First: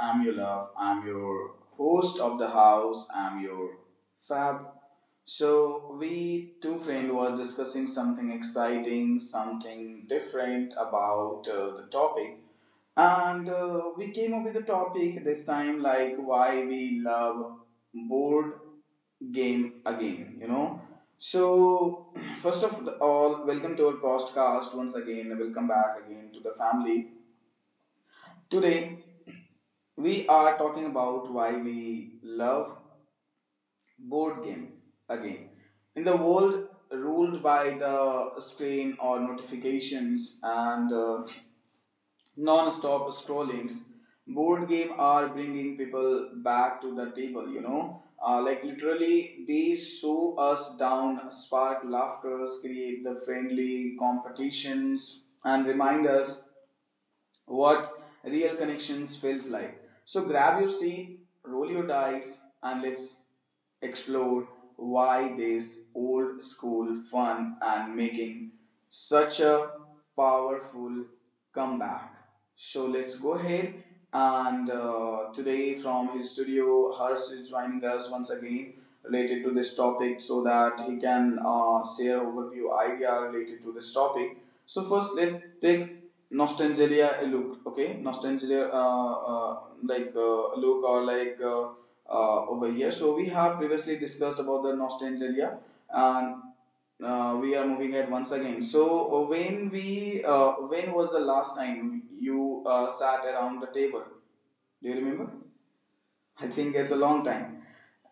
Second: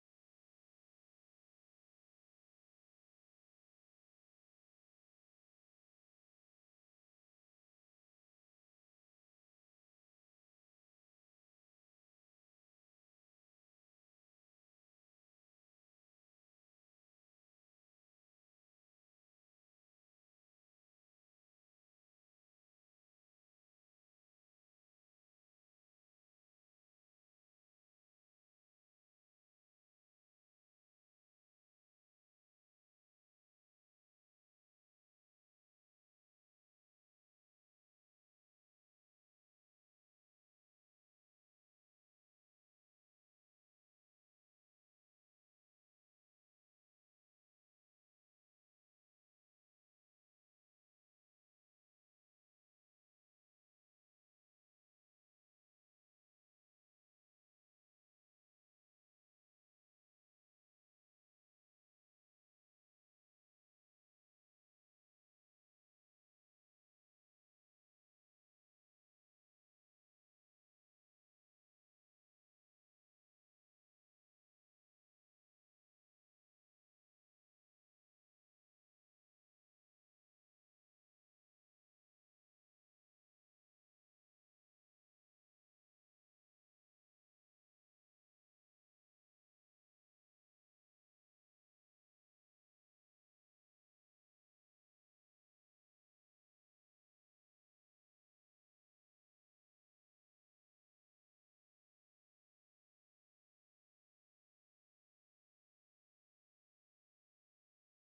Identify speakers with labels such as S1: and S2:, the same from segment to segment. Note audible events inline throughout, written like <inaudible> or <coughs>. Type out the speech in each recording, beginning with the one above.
S1: I'm your love, I'm your host of the house, I'm your fab. So, we two friends were discussing something exciting, something different about the topic. And we came up with a topic this time, like why we love board game again. So, <clears throat> first of all, welcome to our podcast once again. Welcome back again to the family. Today, we are talking about why we love board game again. In the world ruled by the screen or notifications and non-stop scrollings, board game are bringing people back to the table. You know, like literally, they slow us down, spark laughters, create the friendly competitions, and remind us what real connections feels like. So grab your seat, roll your dice, and let's explore why this old school fun and making such a powerful comeback. So let's go ahead and today, from his studio, Harsh is joining us once again related to this topic, so that he can share overview idea related to this topic. So first, let's take nostalgia look, okay, nostalgia, like look, or like over here. So we have previously discussed about the nostalgia, and we are moving ahead once again. So when we when was the last time you sat around the table? Do you remember? I think it's a long time.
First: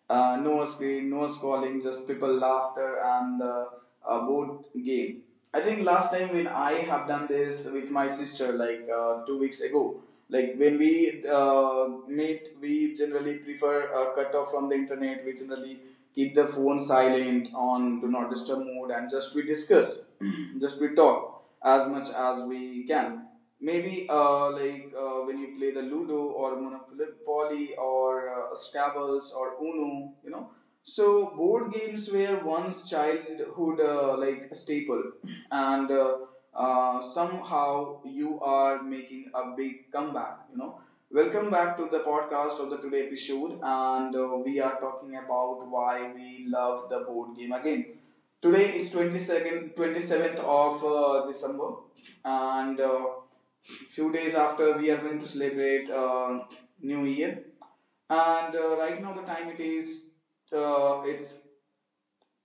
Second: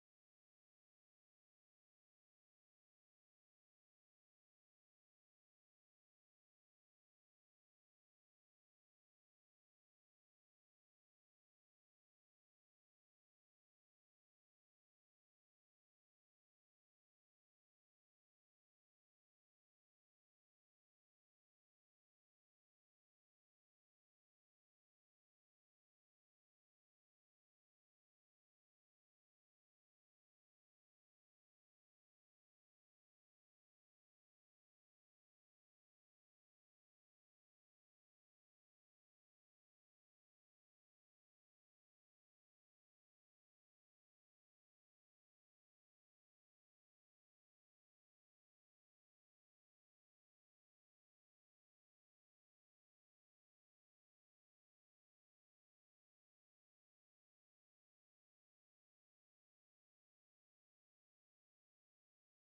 S1: No screen, no scrolling, just people laughter and the board game. I think last time when I have done this with my sister, like 2 weeks ago, like when we meet, we generally prefer a cut off from the internet. We generally keep the phone silent on do not disturb mode, and just we discuss, <clears throat> just we talk as much as we can. Maybe like when you play the Ludo or Monopoly or Scrabbles or Uno. So board games were once childhood like staple, <clears throat> and somehow you are making a big comeback. You know, welcome back to the podcast of the today episode, and we are talking about why we love the board game again. Today is 22nd, 27th of December, and few days after we are going to celebrate New Year. And right now the time, it is it's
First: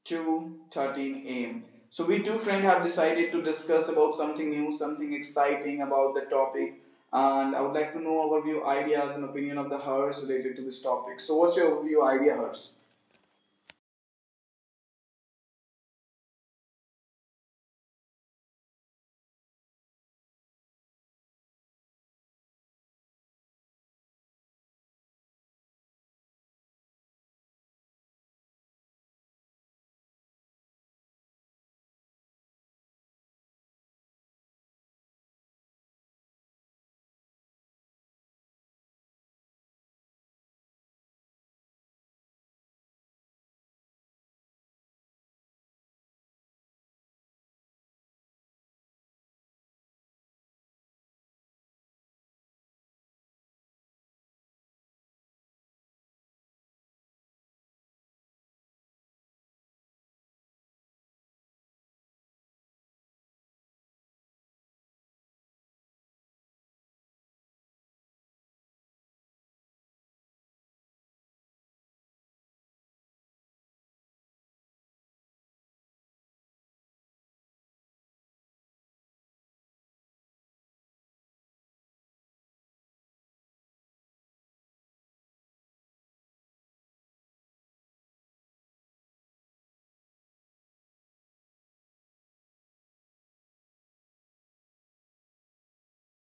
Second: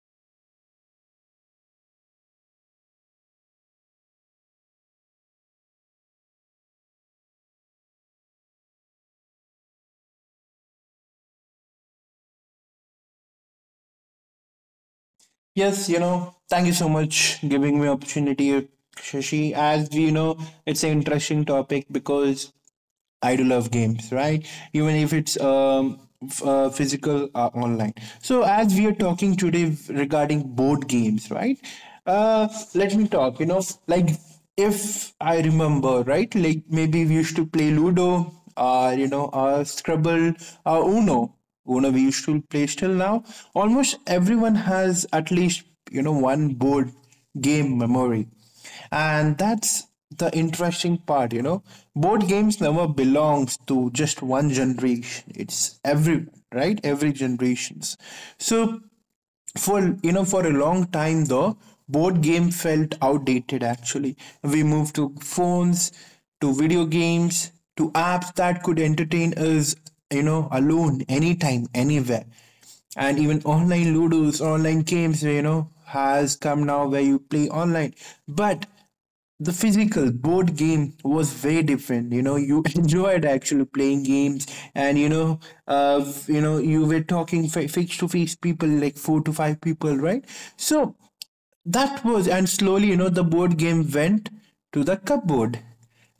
S1: 2:13 a.m. So we two friends have decided to discuss about something new, something exciting about the topic. And I would like to know our view, ideas, and opinion of the hers related to this topic. So, what's your view, idea, hers?
S2: Yes, thank you so much giving me opportunity, Shashi. As you know, it's an interesting topic because I do love games, right? Even if it's physical or online. So, as we are talking today regarding board games, right? Uh, Let me talk, like if I remember, right? Like maybe we used to play Ludo, or Scrabble, or Uno. Uno we used to play still now. Almost everyone has at least, one board game memory, and that's the interesting part. Board games never belongs to just one generation. It's every, right, every generations. So, for you know for a long time, though, board game felt outdated. Actually, we moved to phones, to video games, to apps that could entertain us, alone, anytime, anywhere. And even online ludos, online games, has come now, where you play online. But the physical board game was very different. You <laughs> enjoyed actually playing games. And you were talking face to face, people like four to five people, right? So that was, and slowly, the board game went to the cupboard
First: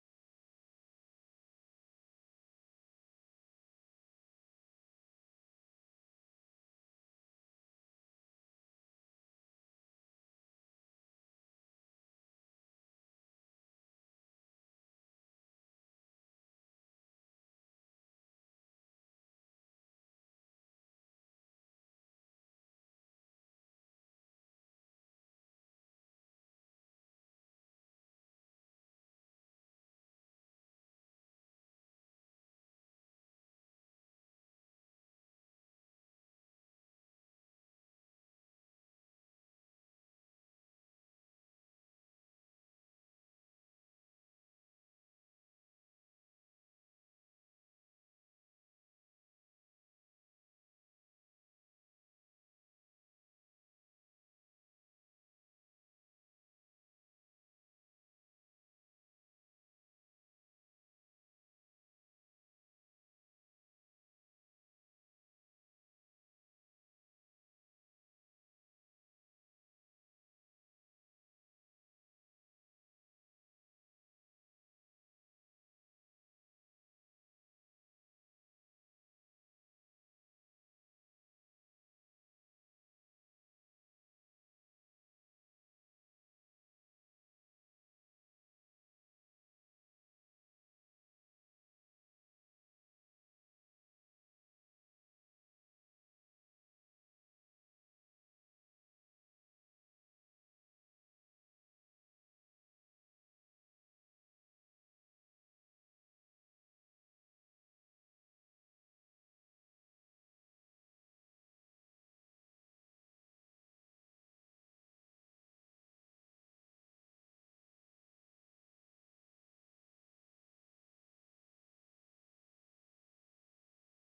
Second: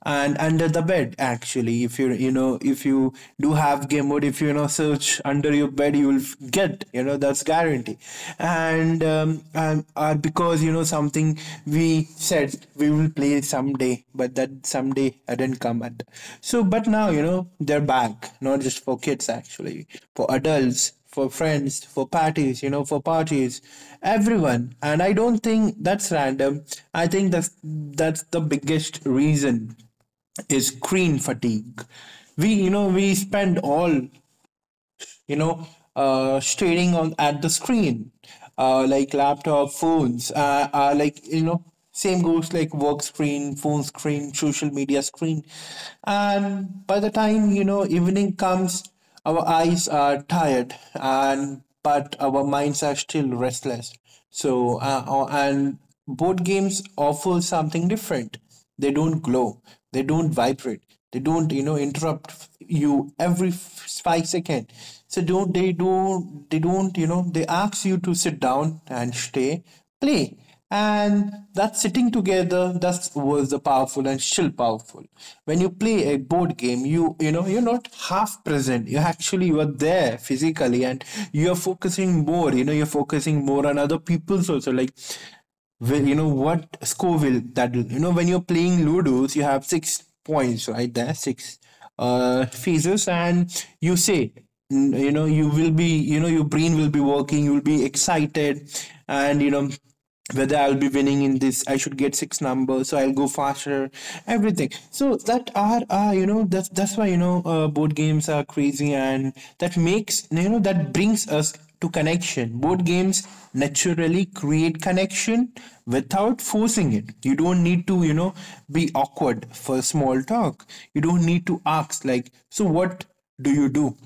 S2: and under the bed. Actually, if you do have game mode, if you, you know search under your bed, you will get, that's guarantee. And because, something, we said we will play someday, but that someday didn't come at. So, but now, they're back, not just for kids, actually. For adults, for friends, for parties, everyone. And I don't think that's random. I think that's the biggest reason is screen fatigue. We spend all, you know, staring on at the screen, like laptop, phones, like, same goes like work screen, phone screen, social media screen. And by the time, evening comes, our eyes are tired, and but our minds are still restless. So, and board games offer something different. They don't glow. They don't vibrate. They don't, interrupt you every 5 second. So don't they don't they don't you know they ask you to sit down and stay, play. And that sitting together, that was the powerful and still powerful. When you play a board game, you're not half present. You actually, you are there physically. And you're focusing more, you're focusing more on other people's also. Like, will, what score will that will, when you're playing Ludos, you have six points right there, six phases. And you say, you will be, your brain will be working, you will be excited. And, whether I'll be winning in this, I should get six numbers, so I'll go faster, everything. So that are, that's why, board games are crazy, and that makes, that brings us to connection. Board games naturally create connection without forcing it. You don't need to, be awkward for small talk. You don't need to ask, like, so what do you do?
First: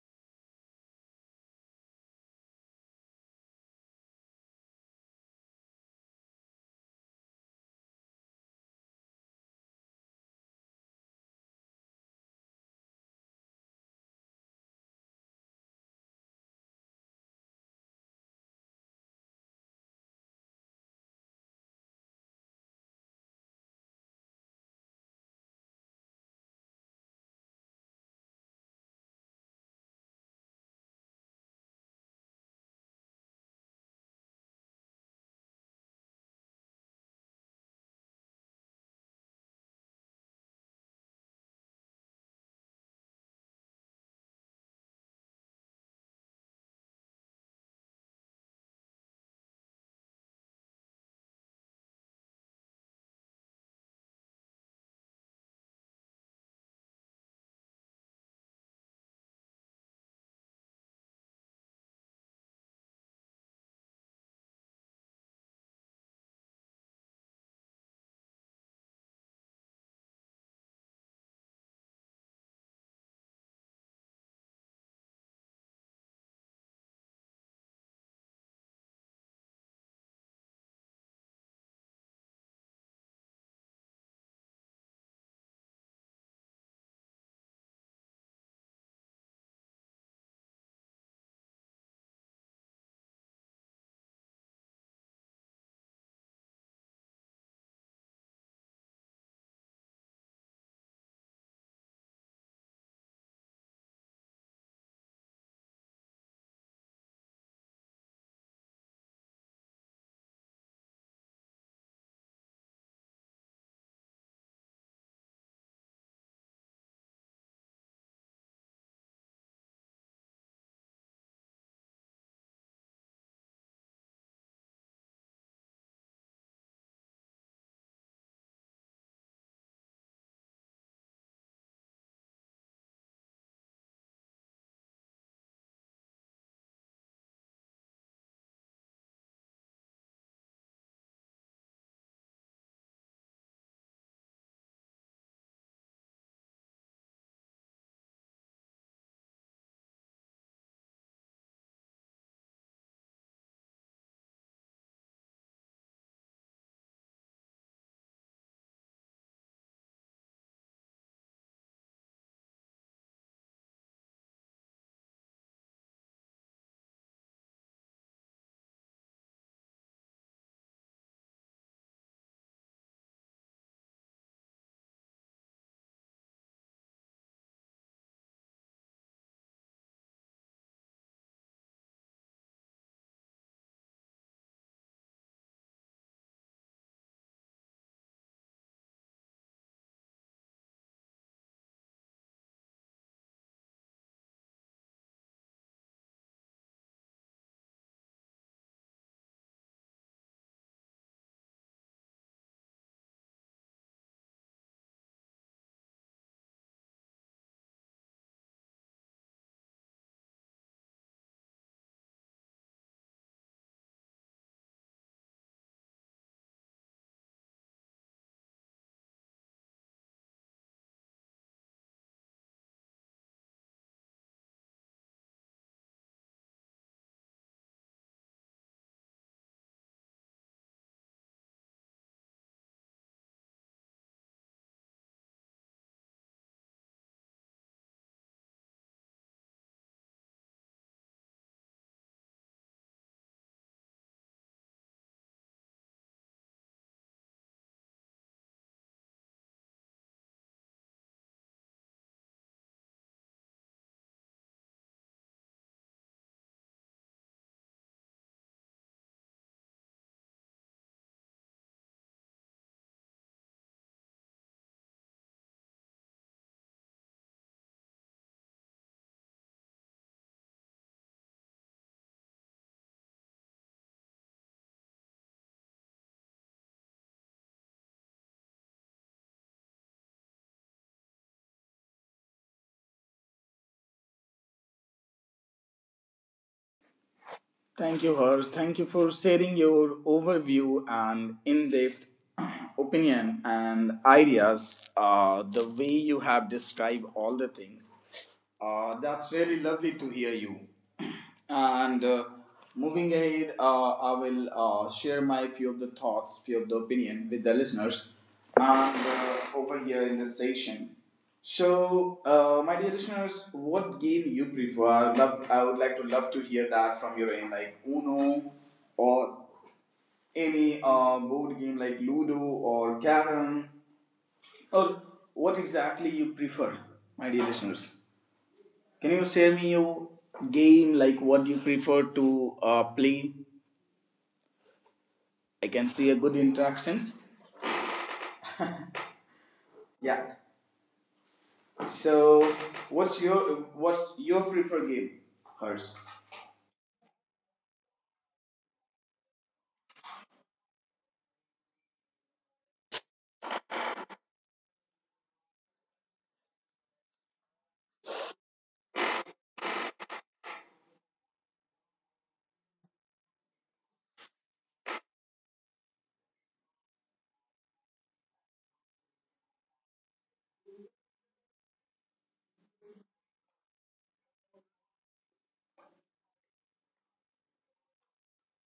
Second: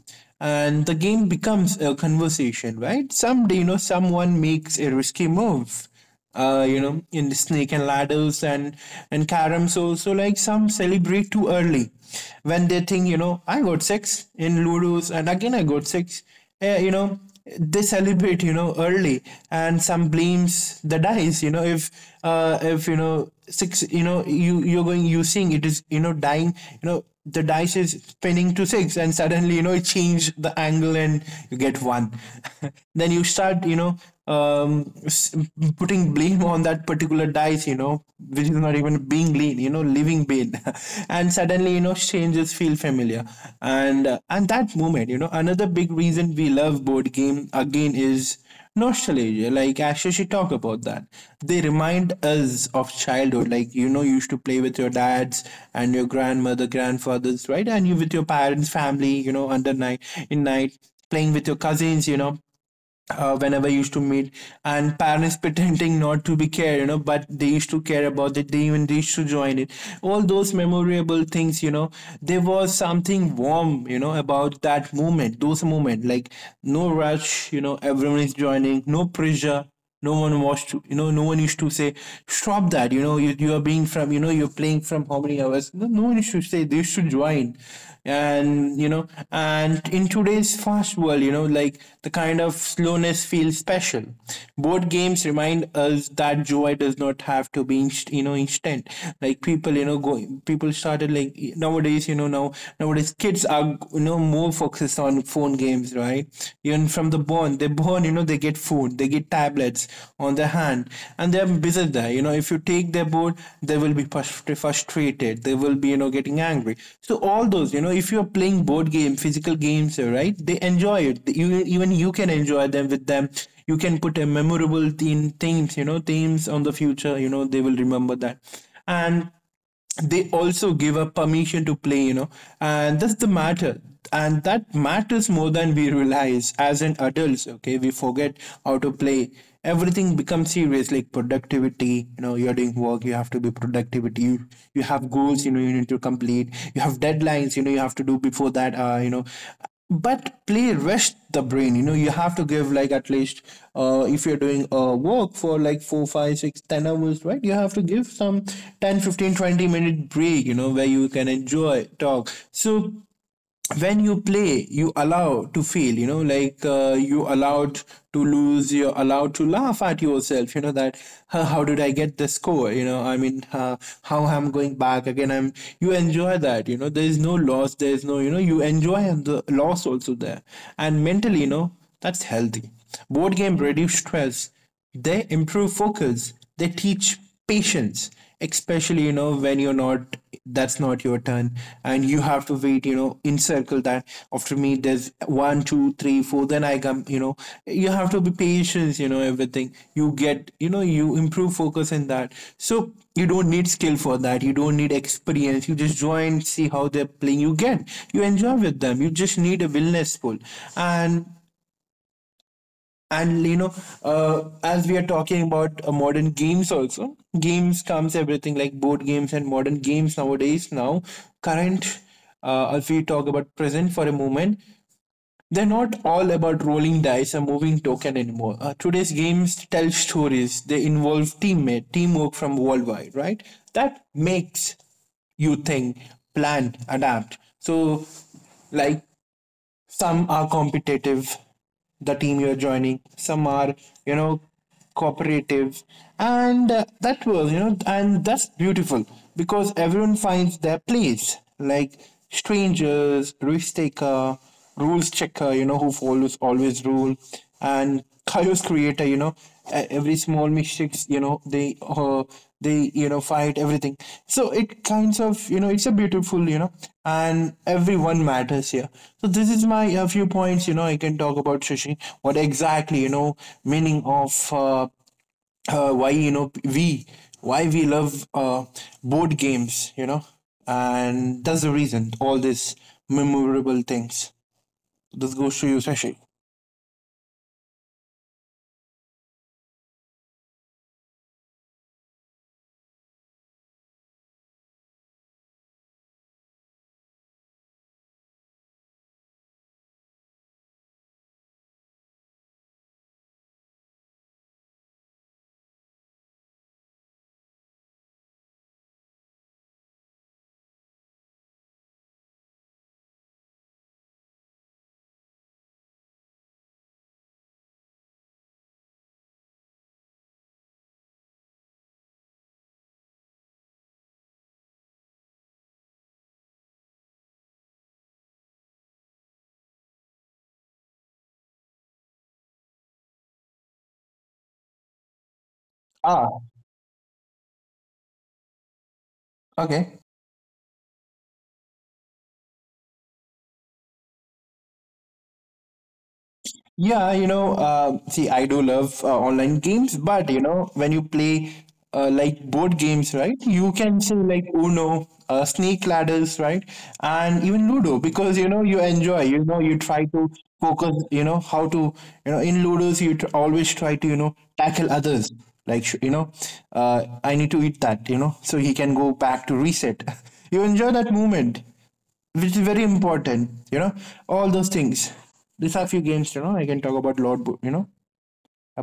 S2: And the game becomes a conversation, right? Someday, someone makes a risky move, in the snake and ladders, and caroms also. Like some celebrate too early when they think, I got six in ludos, and again I got six. Eh, they celebrate, early, and some blames the dice. You know, if if, six, you you're going, using it, is, dying, the dice is spinning to six, and suddenly, it changed the angle, and you get one. <laughs> Then you start, um putting blame on that particular dice, which is not even being lean, living pain. <laughs> And suddenly, changes feel familiar. And that moment, another big reason we love board game again is nostalgia. Like Asha, she talk about that. They remind us of childhood. Like, you used to play with your dads and your grandmother, grandfathers, right? And you with your parents, family, under night, in night, playing with your cousins. Whenever I used to meet, and parents pretending not to be care, but they used to care about it. They even, they used to join it, all those memorable things. There was something warm, about that moment, those moment. Like, no rush, everyone is joining, no pressure. No one wants to you know No one used to say stop that. You are being from, you're playing from how many hours. No, no one used to say they should join. And you know and in today's fast world, like the kind of slowness feels special. Board games remind us that joy does not have to be instant. Like people, going, people started, like nowadays, nowadays kids are, more focused, focuses on phone games, right? Even from the born, they're born, they get food, they get tablets on their hand, and they're busy there. You know, if you take their board, they will be frustrated. They will be, getting angry. So all those, if you're playing board game, physical games, right? They enjoy it. You even you can enjoy them with them. You can put a memorable theme themes themes on the future, they will remember that. And they also give a permission to play, and that's the matter. And that matters more than we realize as an adults, okay? We forget how to play. Everything becomes serious, like productivity. You know, you're doing work, you have to be productivity. You have goals, you need to complete. You have deadlines, you have to do before that. But play rest the brain. You have to give, like, at least, if you're doing work for like 4, 5, 6, 10 hours, right? You have to give some 10, 15, 20 minute break, where you can enjoy, talk. So when you play, you allow to fail, you allowed to lose, you're allowed to laugh at yourself, that, "Huh, how did I get the score, I mean, how I'm going back again, I'm..." You enjoy that, there is no loss, there is no, you enjoy the loss also there. And mentally, that's healthy. Board game reduce stress, they improve focus. They teach patience, especially, when you're not, that's not your turn. And you have to wait, encircle that after me, there's one two three four, then I come. You have to be patient. Everything you get, you improve focus in that. So you don't need skill for that, you don't need experience. You just join, see how they're playing, you get, you enjoy with them. You just need a willingness, pull. And and you know uh, as we are talking about, modern games also, games comes everything, like board games and modern games, nowadays, now, current. If we talk about present for a moment, they're not all about rolling dice or moving token anymore. Today's games tell stories, they involve teammate teamwork from worldwide, right? That makes you think, plan, adapt. So, like, some are competitive, the team you're joining. Some are, you know cooperative. And uh, that was you know and that's beautiful, because everyone finds their place, like strangers, risk taker, rules checker, who follows always rule. And <laughs> chaos creator, every small mistakes, they, they, fight everything. So it kinds of, it's a beautiful, and everyone matters here. So this is my, few points, I can talk about, Sushi. What exactly, meaning of, why, we why we love, board games, and that's the reason. All these memorable things. This goes to you, Sashi.
S1: Thank you, Harsh. Thank you for sharing your overview and in depth <clears throat> opinion and ideas. The way you have described all the things, that's really lovely to hear you. <clears throat> And moving ahead, I will share my few of the thoughts, few of the opinion with the listeners. And over here in this session. So, my dear listeners, what game you prefer? I would love, I would like to love to hear that from your end, like Uno, or any board game like Ludo or Carom, or what exactly you prefer, my dear listeners. Can you share me your game, like what you prefer to play? I can see a good
S2: Ah,
S1: interactions.
S2: okay.
S1: Yeah. So, what's your what's your preferred game? Hers.
S2: Yeah, see, I do love, online games. But, when you play, like board games, right? You can say like Uno, Snake Ladders, right, and even Ludo, because, you enjoy. You know, you try to focus. You know how to. You know, in Ludos, you always try to, tackle others. Like sh- you know, I need to eat that. You know, so he can go back to reset. <laughs> You enjoy that moment, which is very important, all those things. These are few games, I can talk about lot bo- you know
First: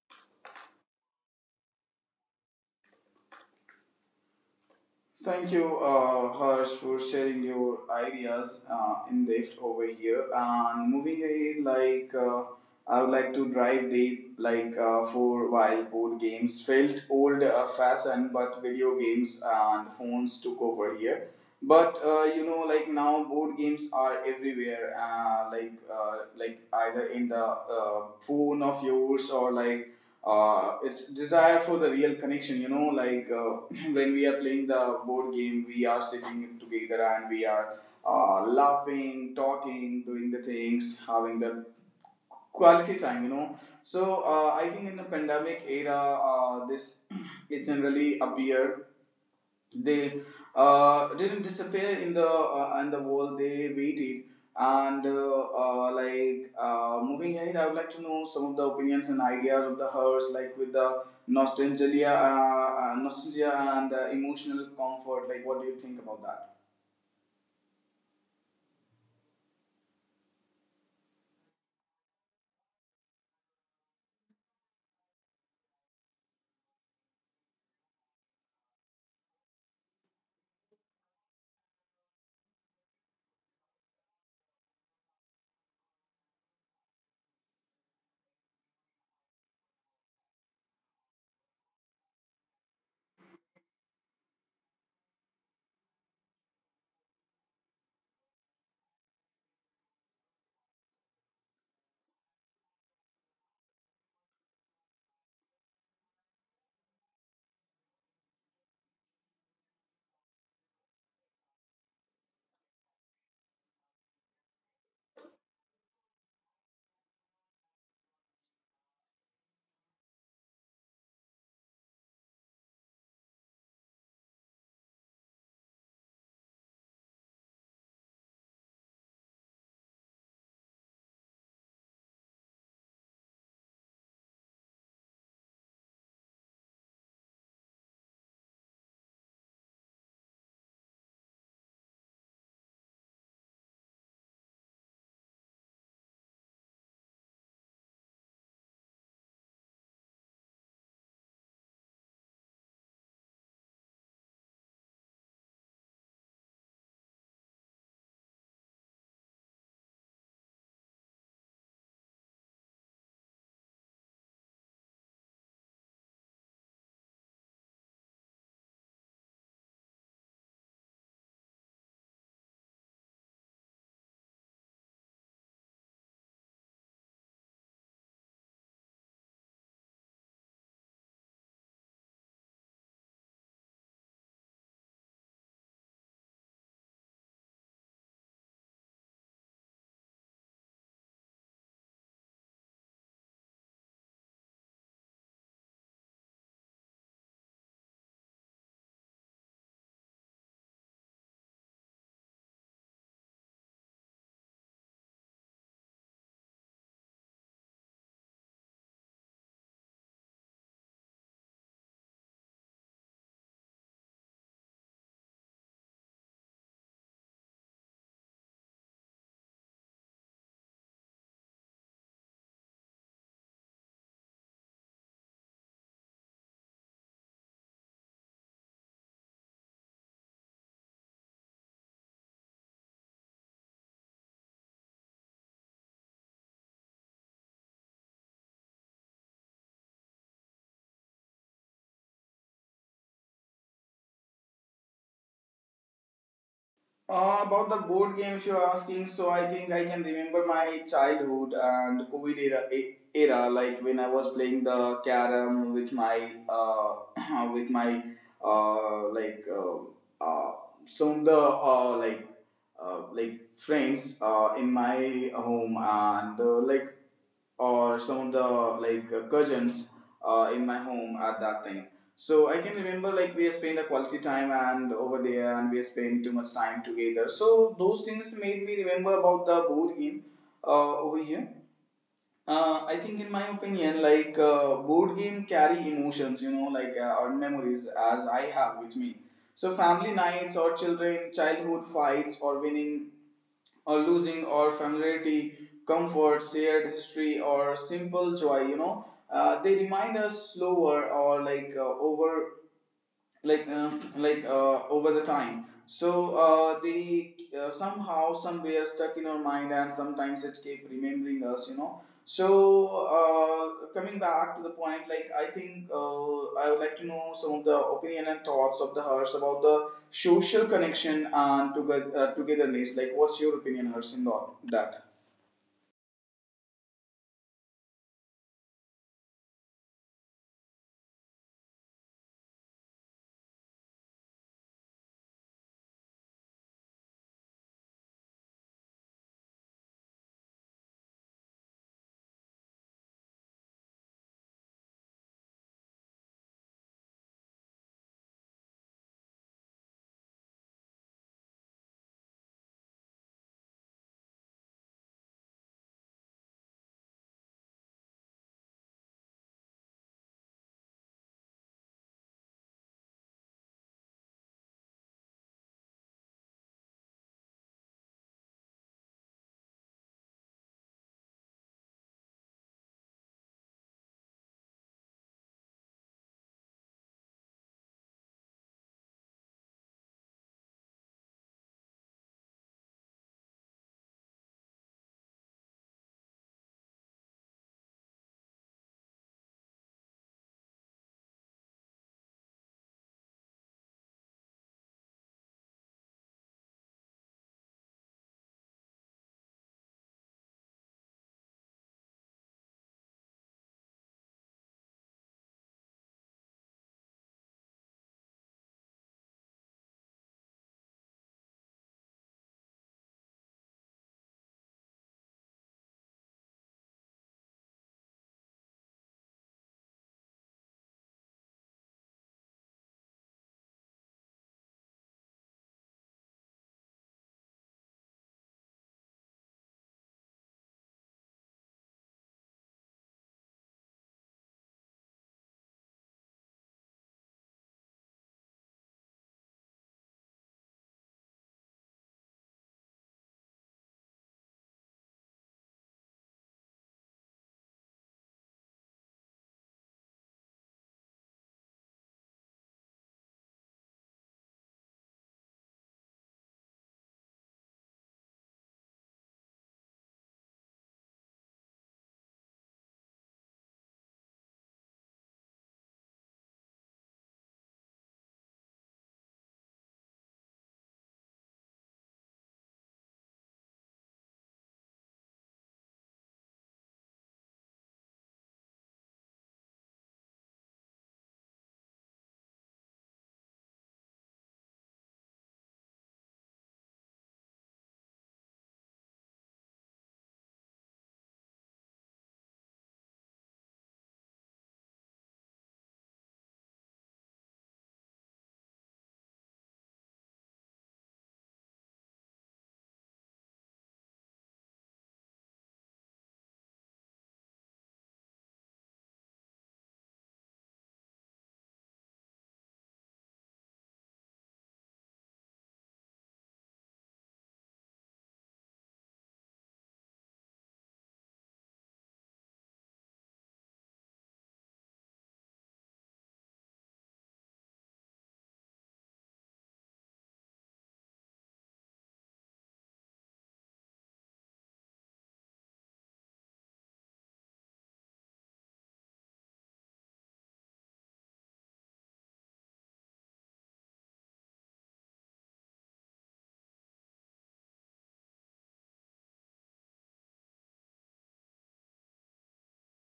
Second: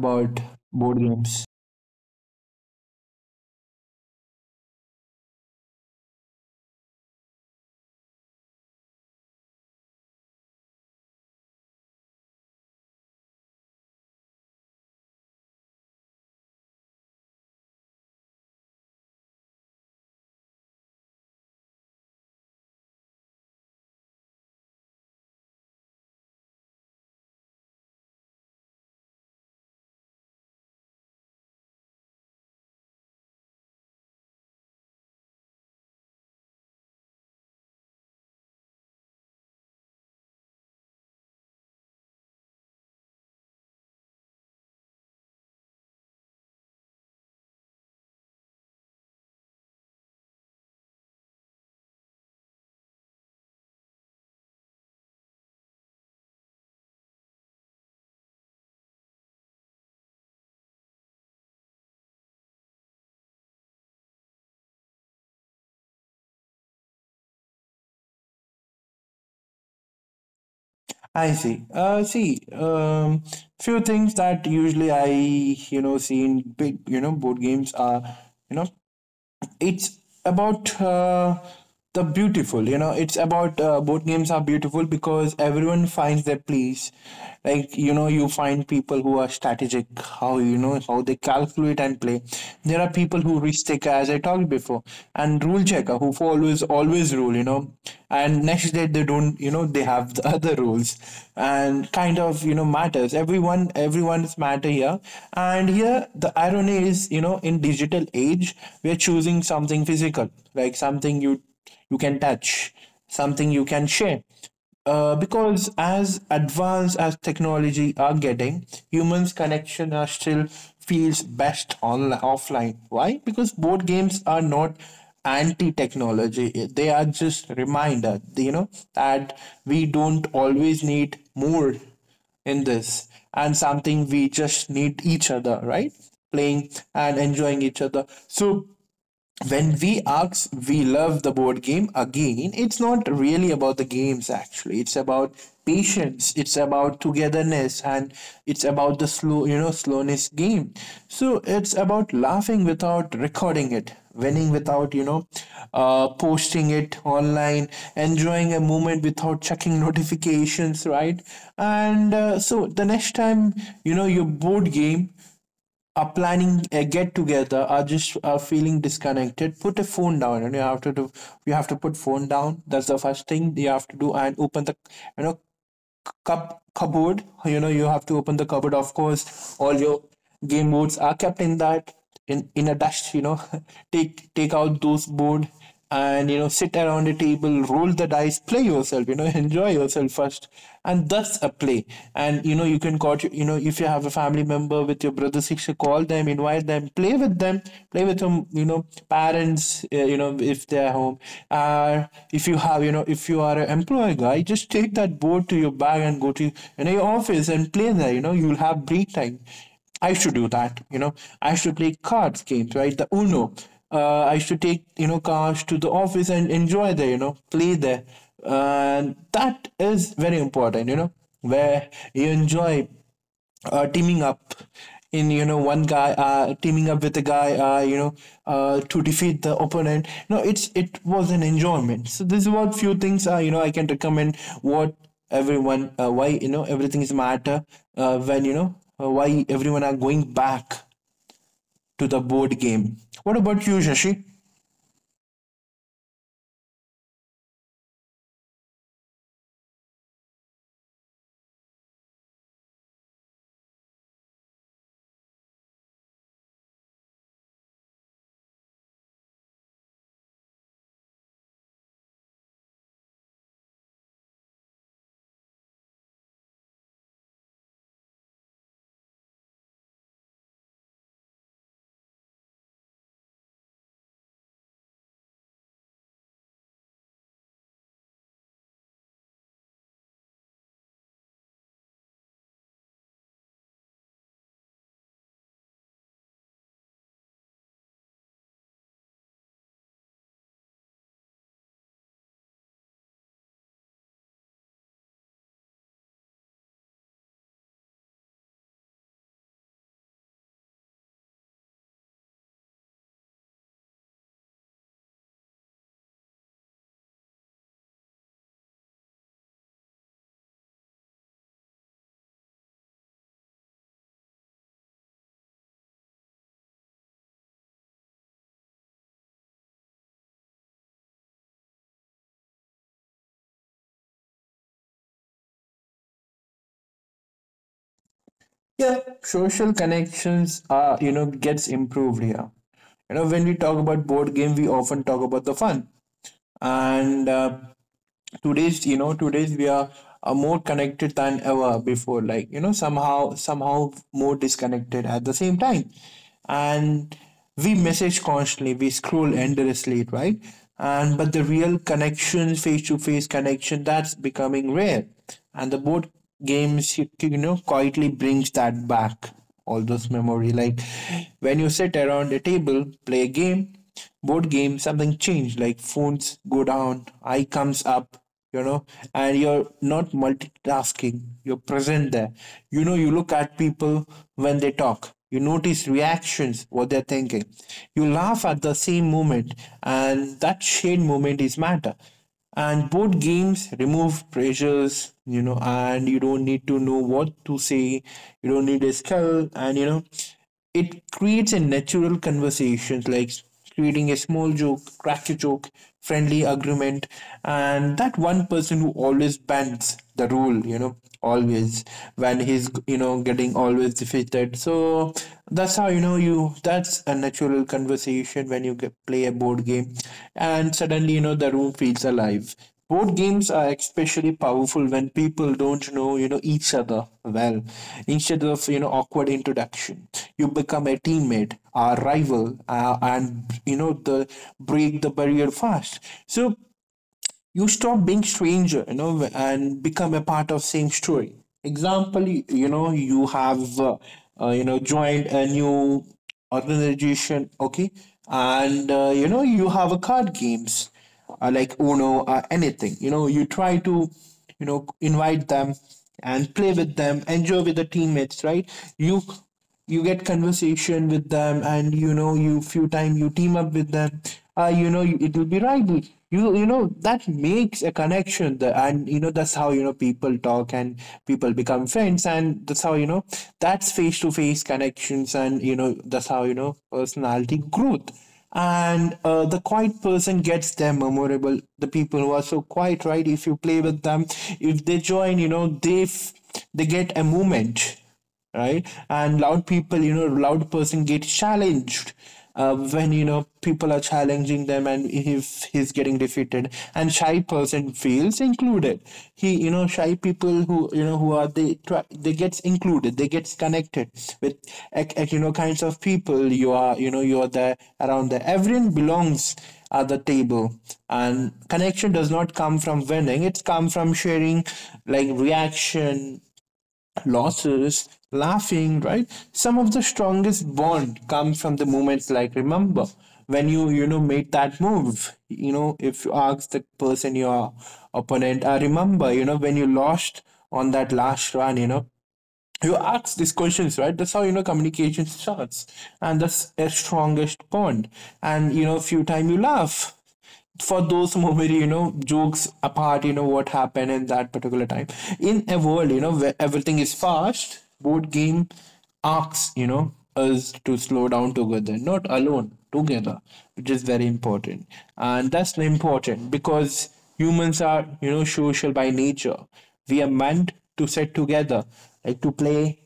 S2: about board games.
S1: Thank you, Harsh, for sharing your ideas in depth over here. And moving ahead, I would like to drive deep, for while board games felt old fashioned, but video games and phones took over here. But you know, like now board games are everywhere. Like either in the phone of yours, or like it's desire for the real connection, you know, like <clears throat> when we are playing the board game, we are sitting together, and we are laughing, talking, doing the things, having the quality time, you know. So I think in the pandemic era, this <clears throat> it generally appeared, they didn't disappear in the wall. They waited, and moving ahead. I would like to know some of the opinions and ideas of the hers, like with the nostalgia, nostalgia and emotional comfort. Like, what do you think about that?
S2: I see few things that usually I see in big, board games are, you know it's about, the beautiful. You know, it's about, board games are beautiful because everyone finds their place. Like, you know, you find people who are strategic, how, you know, how they calculate and play. There are people who risk taker, as I talked before, and rule checker who follows always rule, you know. And next day they don't, you know, they have the <laughs> other rules, and kind of, you know, matters. Everyone's matter here. And here the irony is, you know, in digital age, we are choosing something physical, like something you, you can touch, something you can share. Because as advanced as technology are getting, humans' connection are still feels best on offline. Why? Because board games are not anti-technology. They are just reminder, you know, that we don't always need more in this, and something we just need each other, right? Playing and enjoying each other. So when we ask we love the board game again, it's not really about the games, actually it's about patience, it's about togetherness, and it's about the slow, you know, slowness game. So it's about laughing without recording it, winning without, posting it online, enjoying a moment without checking <laughs> notifications, right? And so the next time, your board game, are planning a get together, are just are feeling disconnected, put a phone down and you have to do, you have to put phone down. That's the first thing you have to do, and open the, you know cupboard. You know, you have to open the cupboard. Of course, all your game boards are kept in that, in a dust. You know, <laughs> take out those board, and you know, sit around a table, roll the dice, play yourself. You know, <laughs> enjoy yourself first, and that's a play. And you know, you can call, you know, if you have a family member, with your brother sister, call them, invite them, play with them, You know, parents friends, you know, if they're home, uh, if you have, you know, if you are an employee guy, just take that board to your bag and go to, you know, your office and play there. You know, you'll have break time. I should do that, you know. I should play cards games, right? The Uno. I should take, you know, cards to the office and enjoy there, you know, play there. And that is very important, you know, where you enjoy, teaming up in, you know, one guy, teaming up with a guy, to defeat the opponent. No, it's, it was an enjoyment. So this is what few things, you know, I can recommend, what everyone, why, you know, everything is matter, when you know, why everyone are going back to the board game. What about you, Shashi?
S1: About the board games you're asking, so I think I can remember my childhood and COVID era, era, like when I was playing the carom with my <coughs> <clears throat> with my uh, like uh, uh, some of the like friends in my home, and like, or some of the like cousins in my home at that time. So I can remember, like we spent a quality time and over there, and we spent too much time together. So those things made me remember about the board game over here. I think in my opinion, like board game carry emotions, you know, like or memories as I have with me. So family nights or children childhood fights or winning or losing or familiarity, comfort, shared history, or simple joy. You know, they remind us slower, or like over like like over the time. So they somehow somewhere stuck in our mind, and sometimes it keep remembering us, you know. So coming back to the point, like I think, I would like to know some of the opinion and thoughts of the hers about the social connection and together, togetherness. Like, what's your opinion, hers, in that?
S2: Yeah, social connections are, you know, gets improved here. You know, when we talk about board game, we often talk about the fun, and today's, you know, today's we are, more connected than ever before, like you know, somehow more disconnected at the same time. And we message constantly, we scroll endlessly, right? And but the real connection, face to face connection, that's becoming rare. And the board games, you know, quietly brings that back. All those memory, like when you sit around a table, play a game, board game, something changed, like phones go down, eye comes up, you know. And you're not multitasking, you're present there. You know, you look at people when they talk, you notice reactions, what they're thinking, you laugh at the same moment, and that shared moment is matter. And board games remove pressures, you know, and you don't need to know what to say, you don't need a skill, and you know, it creates a natural conversations, like creating a small joke, crack a joke, friendly agreement, and that one person who always bends the rule, you know, always when he's, you know, getting always defeated. So that's how, you know, you, that's a natural conversation when you get, play a board game, and suddenly you know the room feels alive. Board games are especially powerful when people don't know, you know, each other well. Instead of, you know, awkward introduction, you become a teammate, a rival, and, you know, the break the barrier fast. So you stop being stranger, you know, and become a part of same story. Example, you know, you have you know, joined a new organization, okay? And you know, you have a card games, like Uno or anything, you know, you try to, you know, invite them and play with them, enjoy with the teammates, right? you you get conversation with them, and you know, you few time you team up with them, you know, it will be rival. You know, that makes a connection, the, and you know, that's how, you know, people talk, and people become friends, and that's how, you know, that's face to face connections, and you know, that's how, you know, personality growth. And the quiet person gets them memorable. The people who are so quiet, right? If you play with them, if they join, you know, they get a moment, right? And loud people, you know, loud person get challenged, when you know people are challenging them, and if he's getting defeated, and shy person feels included. He, you know, shy people who you know who are they try, they gets included, they gets connected with you know, kinds of people. You are, you know, you are there around there. Everyone belongs at the table. And connection does not come from winning, it's come from sharing, like reaction, losses, laughing, right? Some of the strongest bond comes from the moments, like remember when you know, made that move. You know, if you ask the person, your opponent, I remember, you know, when you lost on that last run, you know, you ask these questions, right? That's how, you know, communication starts, and that's a strongest bond. And you know, few time you laugh for those <laughs> moment, you know, jokes apart, you know, what happened in that particular time. In a world, you know, where everything is fast, board game asks, you know, us to slow down together, not alone together, which is very important. And that's important because humans are, you know, social by nature. We are meant to sit together, like to play,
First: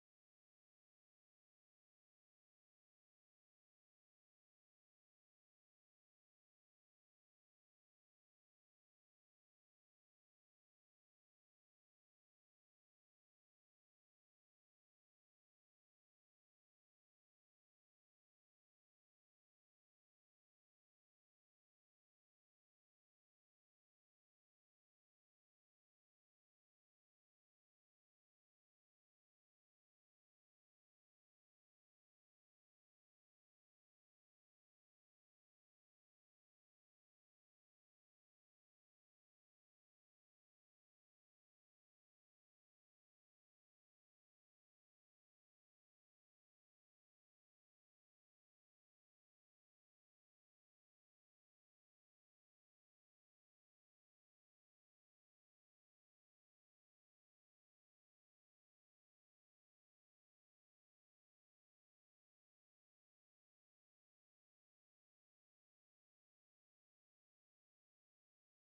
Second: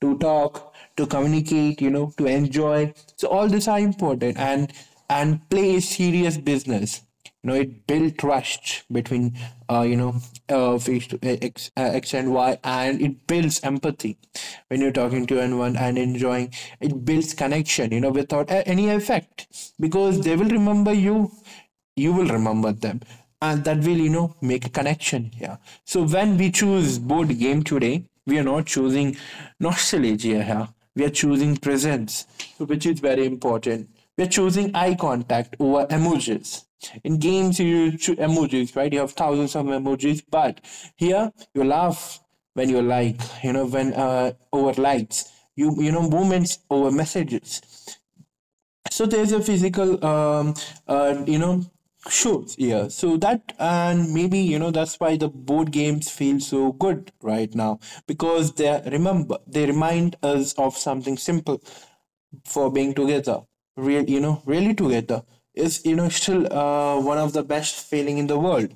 S2: to talk, to communicate, you know, to enjoy. So all these are important. And play is serious business. You know, it built trust between, you know, face to x and y, and it builds empathy. When you're talking to anyone and enjoying, it builds connection, you know, without any effect, because they will remember you, you will remember them, and that will, you know, make a connection here. So when we choose board game today, we are not choosing nostalgia here, we are choosing presence. So which is very important. We're choosing eye contact over emojis. In games, you use emojis, right? You have thousands of emojis, but here you laugh when you like, you know, when over likes, you know, movements over messages. So there's a physical, you know, shows here. So that, and maybe, you know, that's why the board games feel so good right now because they remind us of something simple for being together, real, you know, really together is, you know, still one of the best feeling in the world.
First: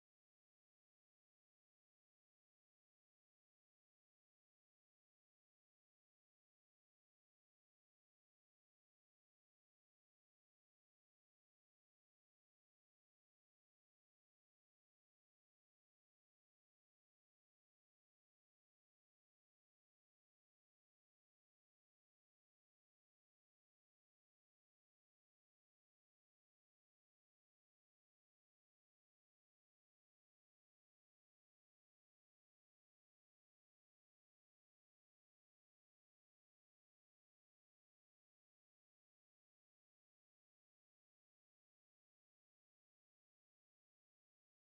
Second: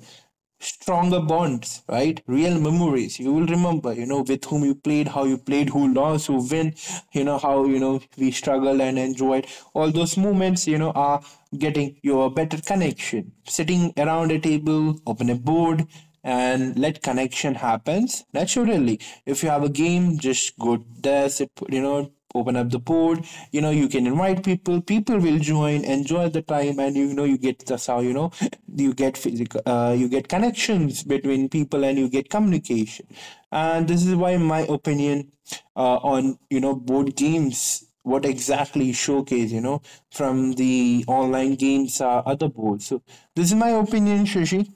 S2: Stronger bonds, right? Real memories. You will remember, you know, with whom you played, how you played, who lost, who win, you know, how, you know, we struggled and enjoyed. All those moments, you know, are getting you a better connection, sitting around a table, open a board, and let connection happens naturally. If you have a game, just go there, sit, you know, open up the board. You know, you can invite people, people will join, enjoy the time, and you know you get the how, you know, you get physical, you get connections between people, and you get communication. And this is why my opinion, on, you know, board games, what exactly showcase, you know, from the online games are other boards. So this is my opinion, Shashi.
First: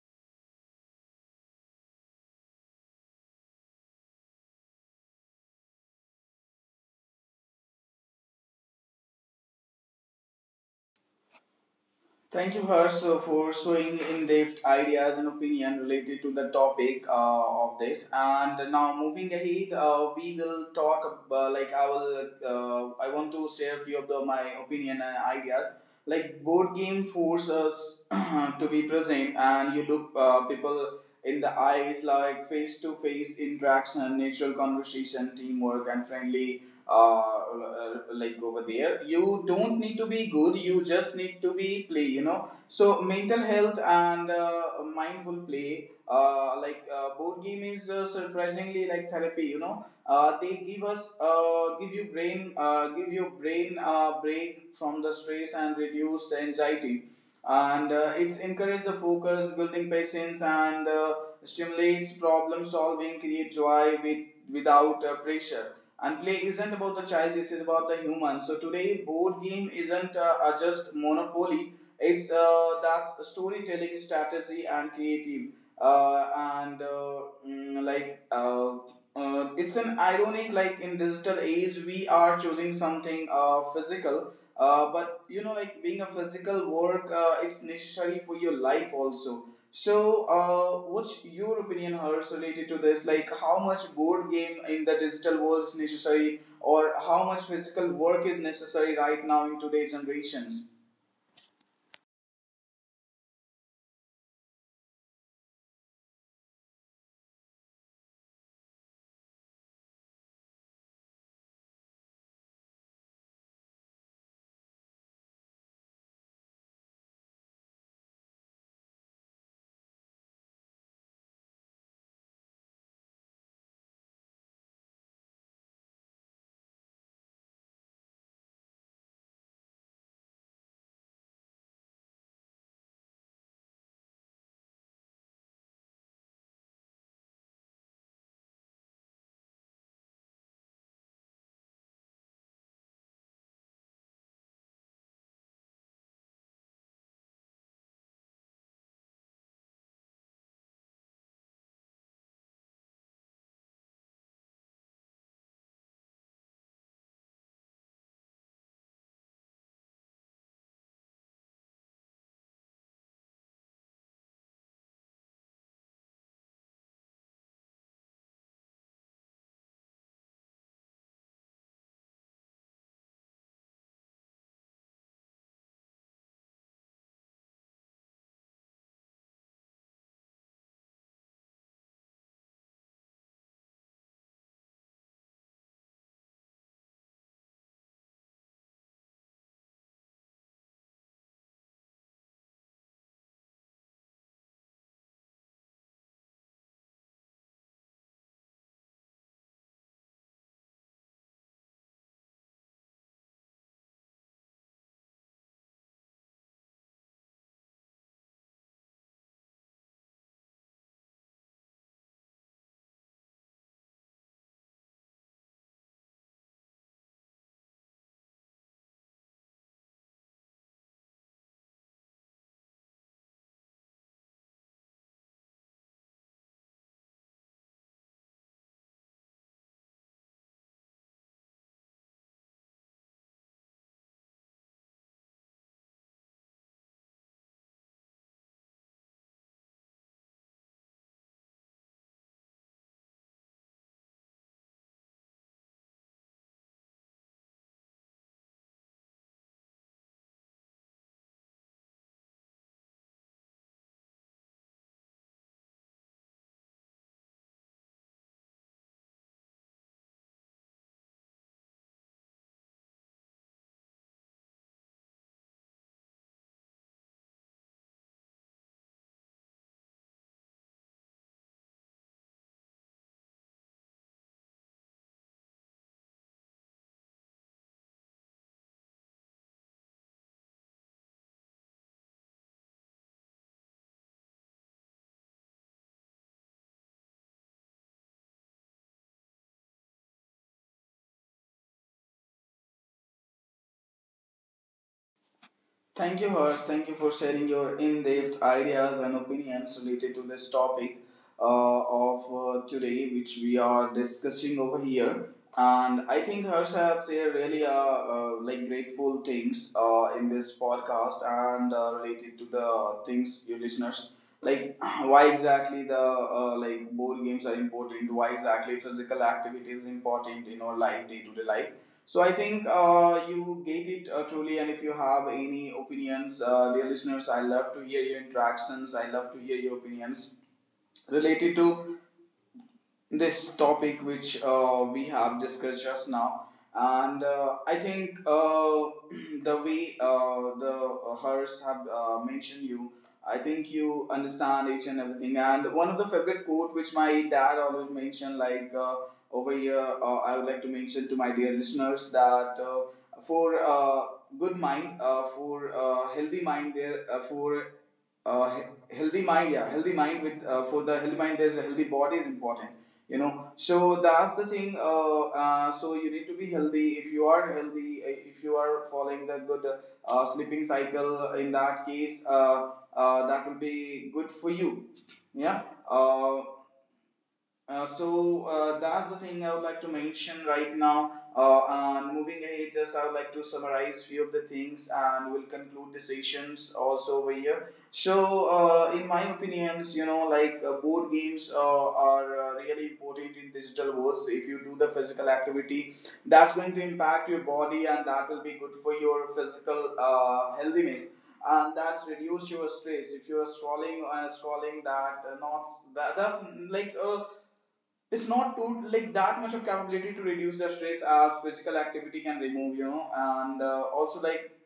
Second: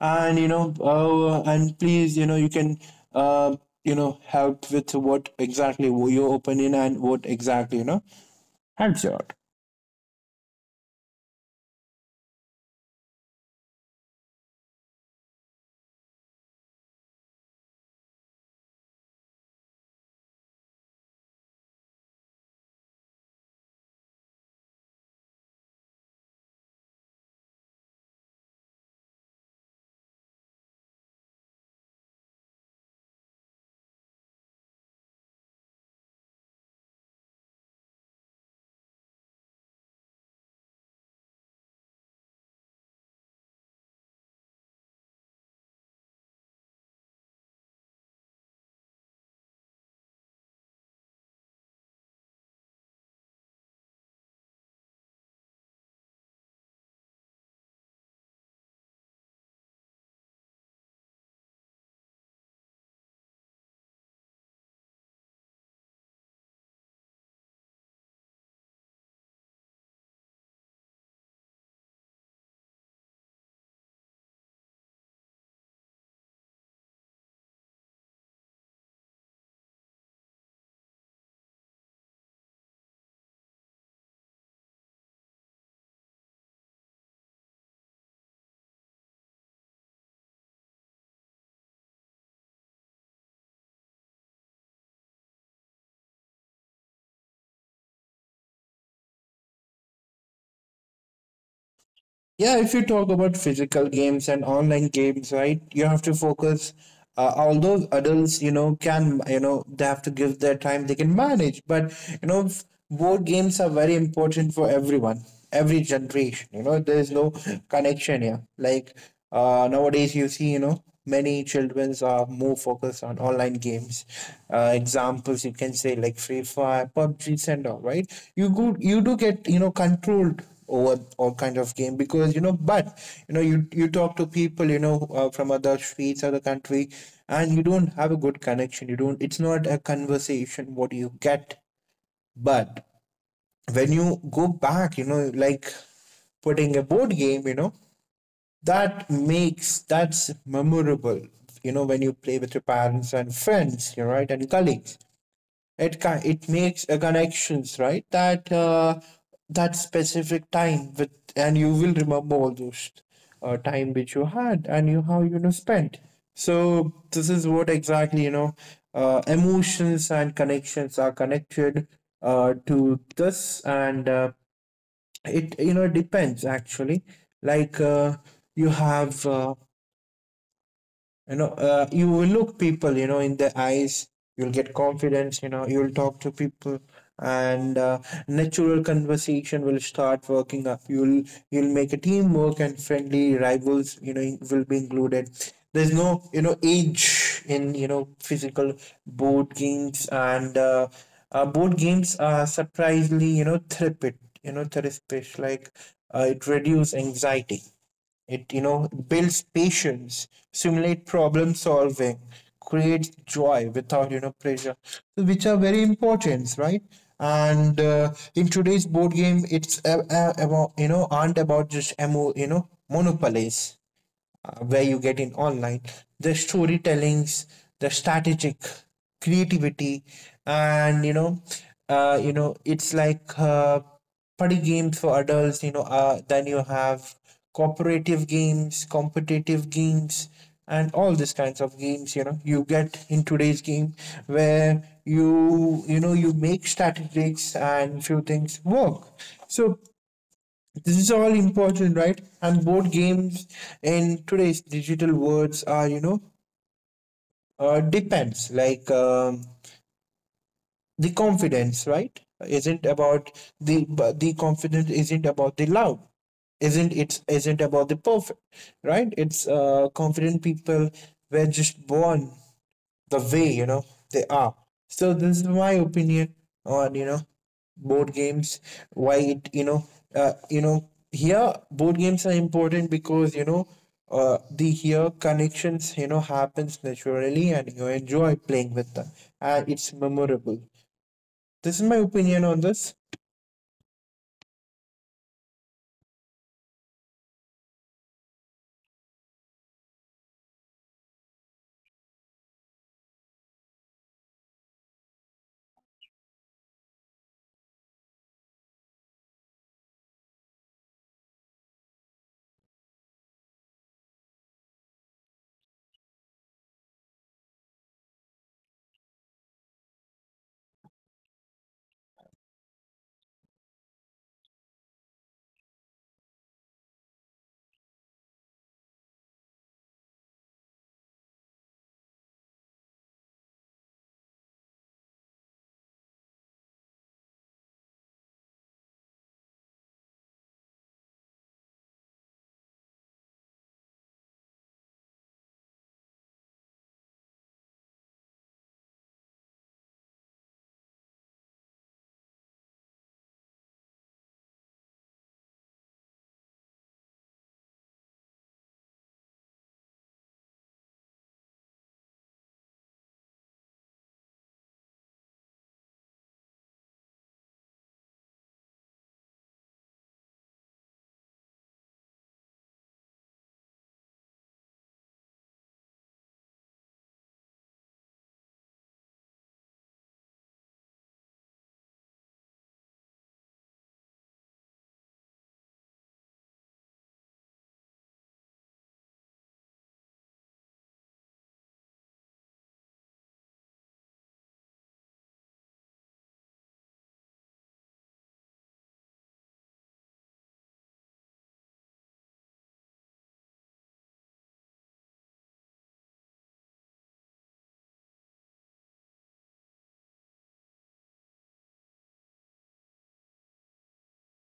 S2: And you know, and please, you know, you can uh, you know help with what exactly your opinion and what exactly, you know, helps you out.
S1: Thank you, Harsh, for showing in-depth ideas and opinion related to the topic of this. And now, moving ahead, we will talk. Like, I will, I want to share few of the, my opinion and ideas. Like board game force us <clears throat> to be present, and you look people in the eyes, like face-to-face interaction, natural conversation, teamwork, and friendly uh, like, over there you don't need to be good, you just need to be play, you know. So mental health, and mindful play, like board game is surprisingly like therapy, you know. They give your brain break from the stress and reduce the anxiety. And it's encourage the focus, building patience, and stimulates problem solving, create joy without pressure. And play isn't about the child, this is about the human. So today, board game isn't just monopoly, it's that's storytelling, strategy, and creative. Uh, and uh, mm, like, uh, it's an ironic, like in digital age, we are choosing something physical. But you know, like being a physical work, it's necessary for your life also. So, what's your opinion, Hers, related to this? Like, how much board game in the digital world is necessary, or how much physical work is necessary right now in today's generations?
S2: Yeah, if you talk about physical games and online games, right, you have to focus. Although adults, you know, can, you know, they have to give their time, they can manage. But you know, board games are very important for everyone, every generation. You know, there is no connection here. Like, uh, nowadays, you see, you know, many children are more focused on online games. Examples you can say like Free Fire, PUBG, and all. Right? You go, you do get, you know, controlled over all kind of game because you know. But you know, you talk to people, you know, from other streets, other country, and you don't have a good connection. You don't. It's not a conversation. What you get, but when you go back, you know, like putting a board game, you know, that's memorable. You know, when you play with your parents and friends, you are right, and colleagues, it makes a connections, right? That that specific time with, and you will remember all those time which you had, and you how, you know, spent. So this is what exactly, you know, emotions and connections are connected to this. And it, you know, depends actually. Like, you have, you know, you will look people, you know, in the eyes, you'll get confidence, you know, you'll talk to people. And natural conversation will start working up. You'll make a teamwork, and friendly rivals, you know, will be included. There's no, you know, age in, you know, physical board games. And board games are surprisingly, you know, therapeutic, you know, therapeutic. Like, it reduces anxiety, it, you know, builds patience, simulate problem solving, creates joy without, you know, pressure, which are very important, right? And in today's board game, it's about, you know, aren't about just emo you know, monopolies, where you get in online, the storytellings, the strategic, creativity, and you know, you know, it's like party games for adults, you know. Then you have cooperative games, competitive games, and all these kinds of games, you know, you get in today's game, where you know, you make strategies and few things work. So this is all important, right? And board games in today's digital worlds are, you know, depends, like, the confidence, right? Isn't about the but the confidence isn't about the loud, isn't about the perfect, right? It's confident people were just born the way, you know, they are. So this is my opinion on, you know, board games. Why it, you know, you know, here board games are important because, you know, the here connections, you know, happens naturally, and you enjoy playing with them, and it's memorable. This is my opinion on this.
S1: Thank you, Hers. Thank you for sharing your in depth ideas and opinions related to this topic of today, which we are discussing over here. And I think Hers has shared really like grateful things in this podcast, and related to the things your listeners, like <clears throat> why exactly the like board games are important, why exactly physical activity is important in our life day to day life. So I think you get it truly, and if you have any opinions, dear listeners, I love to hear your interactions. I love to hear your opinions related to this topic, which we have discussed just now. And I think, <clears throat> the way the hers have mentioned, you, I think, you understand each and everything. And one of the favorite quote which my dad always mentioned, like over here, I would like to mention to my dear listeners that for good mind, for healthy mind there, for healthy mind, yeah, healthy mind with, for the healthy mind, there's a healthy body is important. You know, so that's the thing, so you need to be healthy. If you are healthy, if you are following the good sleeping cycle, in that case, that will be good for you. Yeah. Uh, uh, so uh, that's the thing I would like to mention right now. And moving ahead, just I would like to summarize few of the things, and we'll conclude the sessions also over here. So, in my opinions, you know, like board games are really important in digital worlds. If you do the physical activity, that's going to impact your body, and that will be good for your physical healthiness. And that's reduce your stress. If you're scrolling that, not that's like a, it's not too like that much of capability to reduce the stress as physical activity can remove, you know. And also,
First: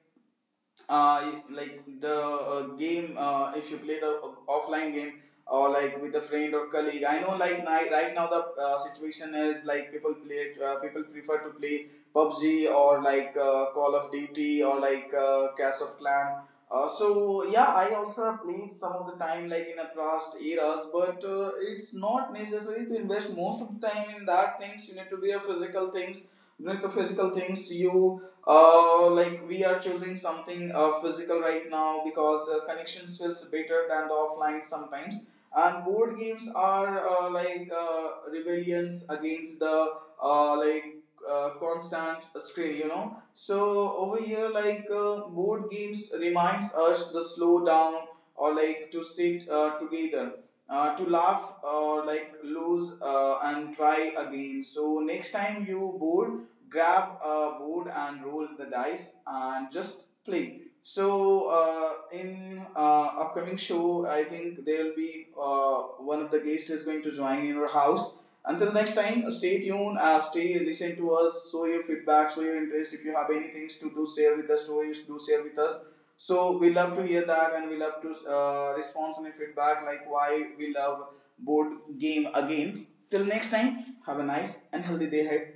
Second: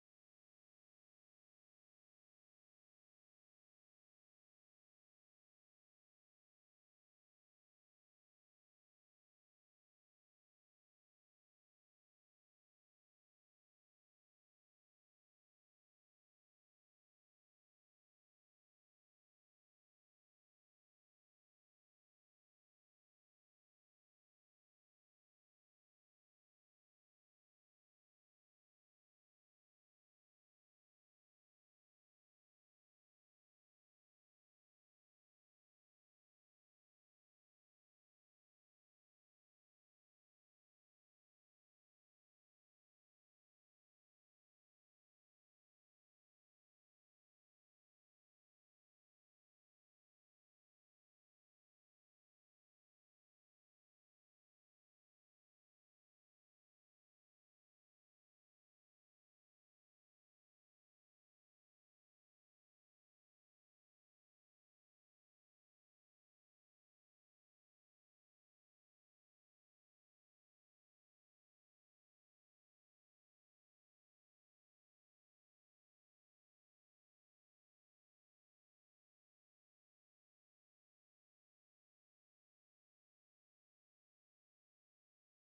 S1: like the game, if you play the offline game, or like with a friend or colleague, I know, like right now the situation is like people prefer to play pubg, or like call of duty, or like clash of clan. So, yeah, I also have played some of the time like in the past eras, but it's not necessary to invest most of the time in that things. You need to be a physical things. You need to physical things, you, like we are choosing something physical right now, because connections feels better than the offline sometimes. And board games are like rebellions against the like constant screen, you know. So over here, like board games reminds us the slow down, or like to sit together, to laugh, or like lose, and try again. So next time you bored, grab a board and roll the dice and just play. So, in upcoming show, I think there will be one of the guests is going to join in our house. Until next time, stay tuned, stay, listen to us, show your feedback, show your interest. If you have any things to do, share with the stories, do share with us. So we love to hear that, and we love to respond on your feedback, like why we love board game again. Till next time, have a nice and healthy day ahead.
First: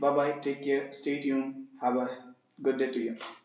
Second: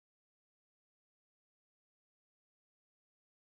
S1: Bye bye, take care, stay tuned, have a good day to you.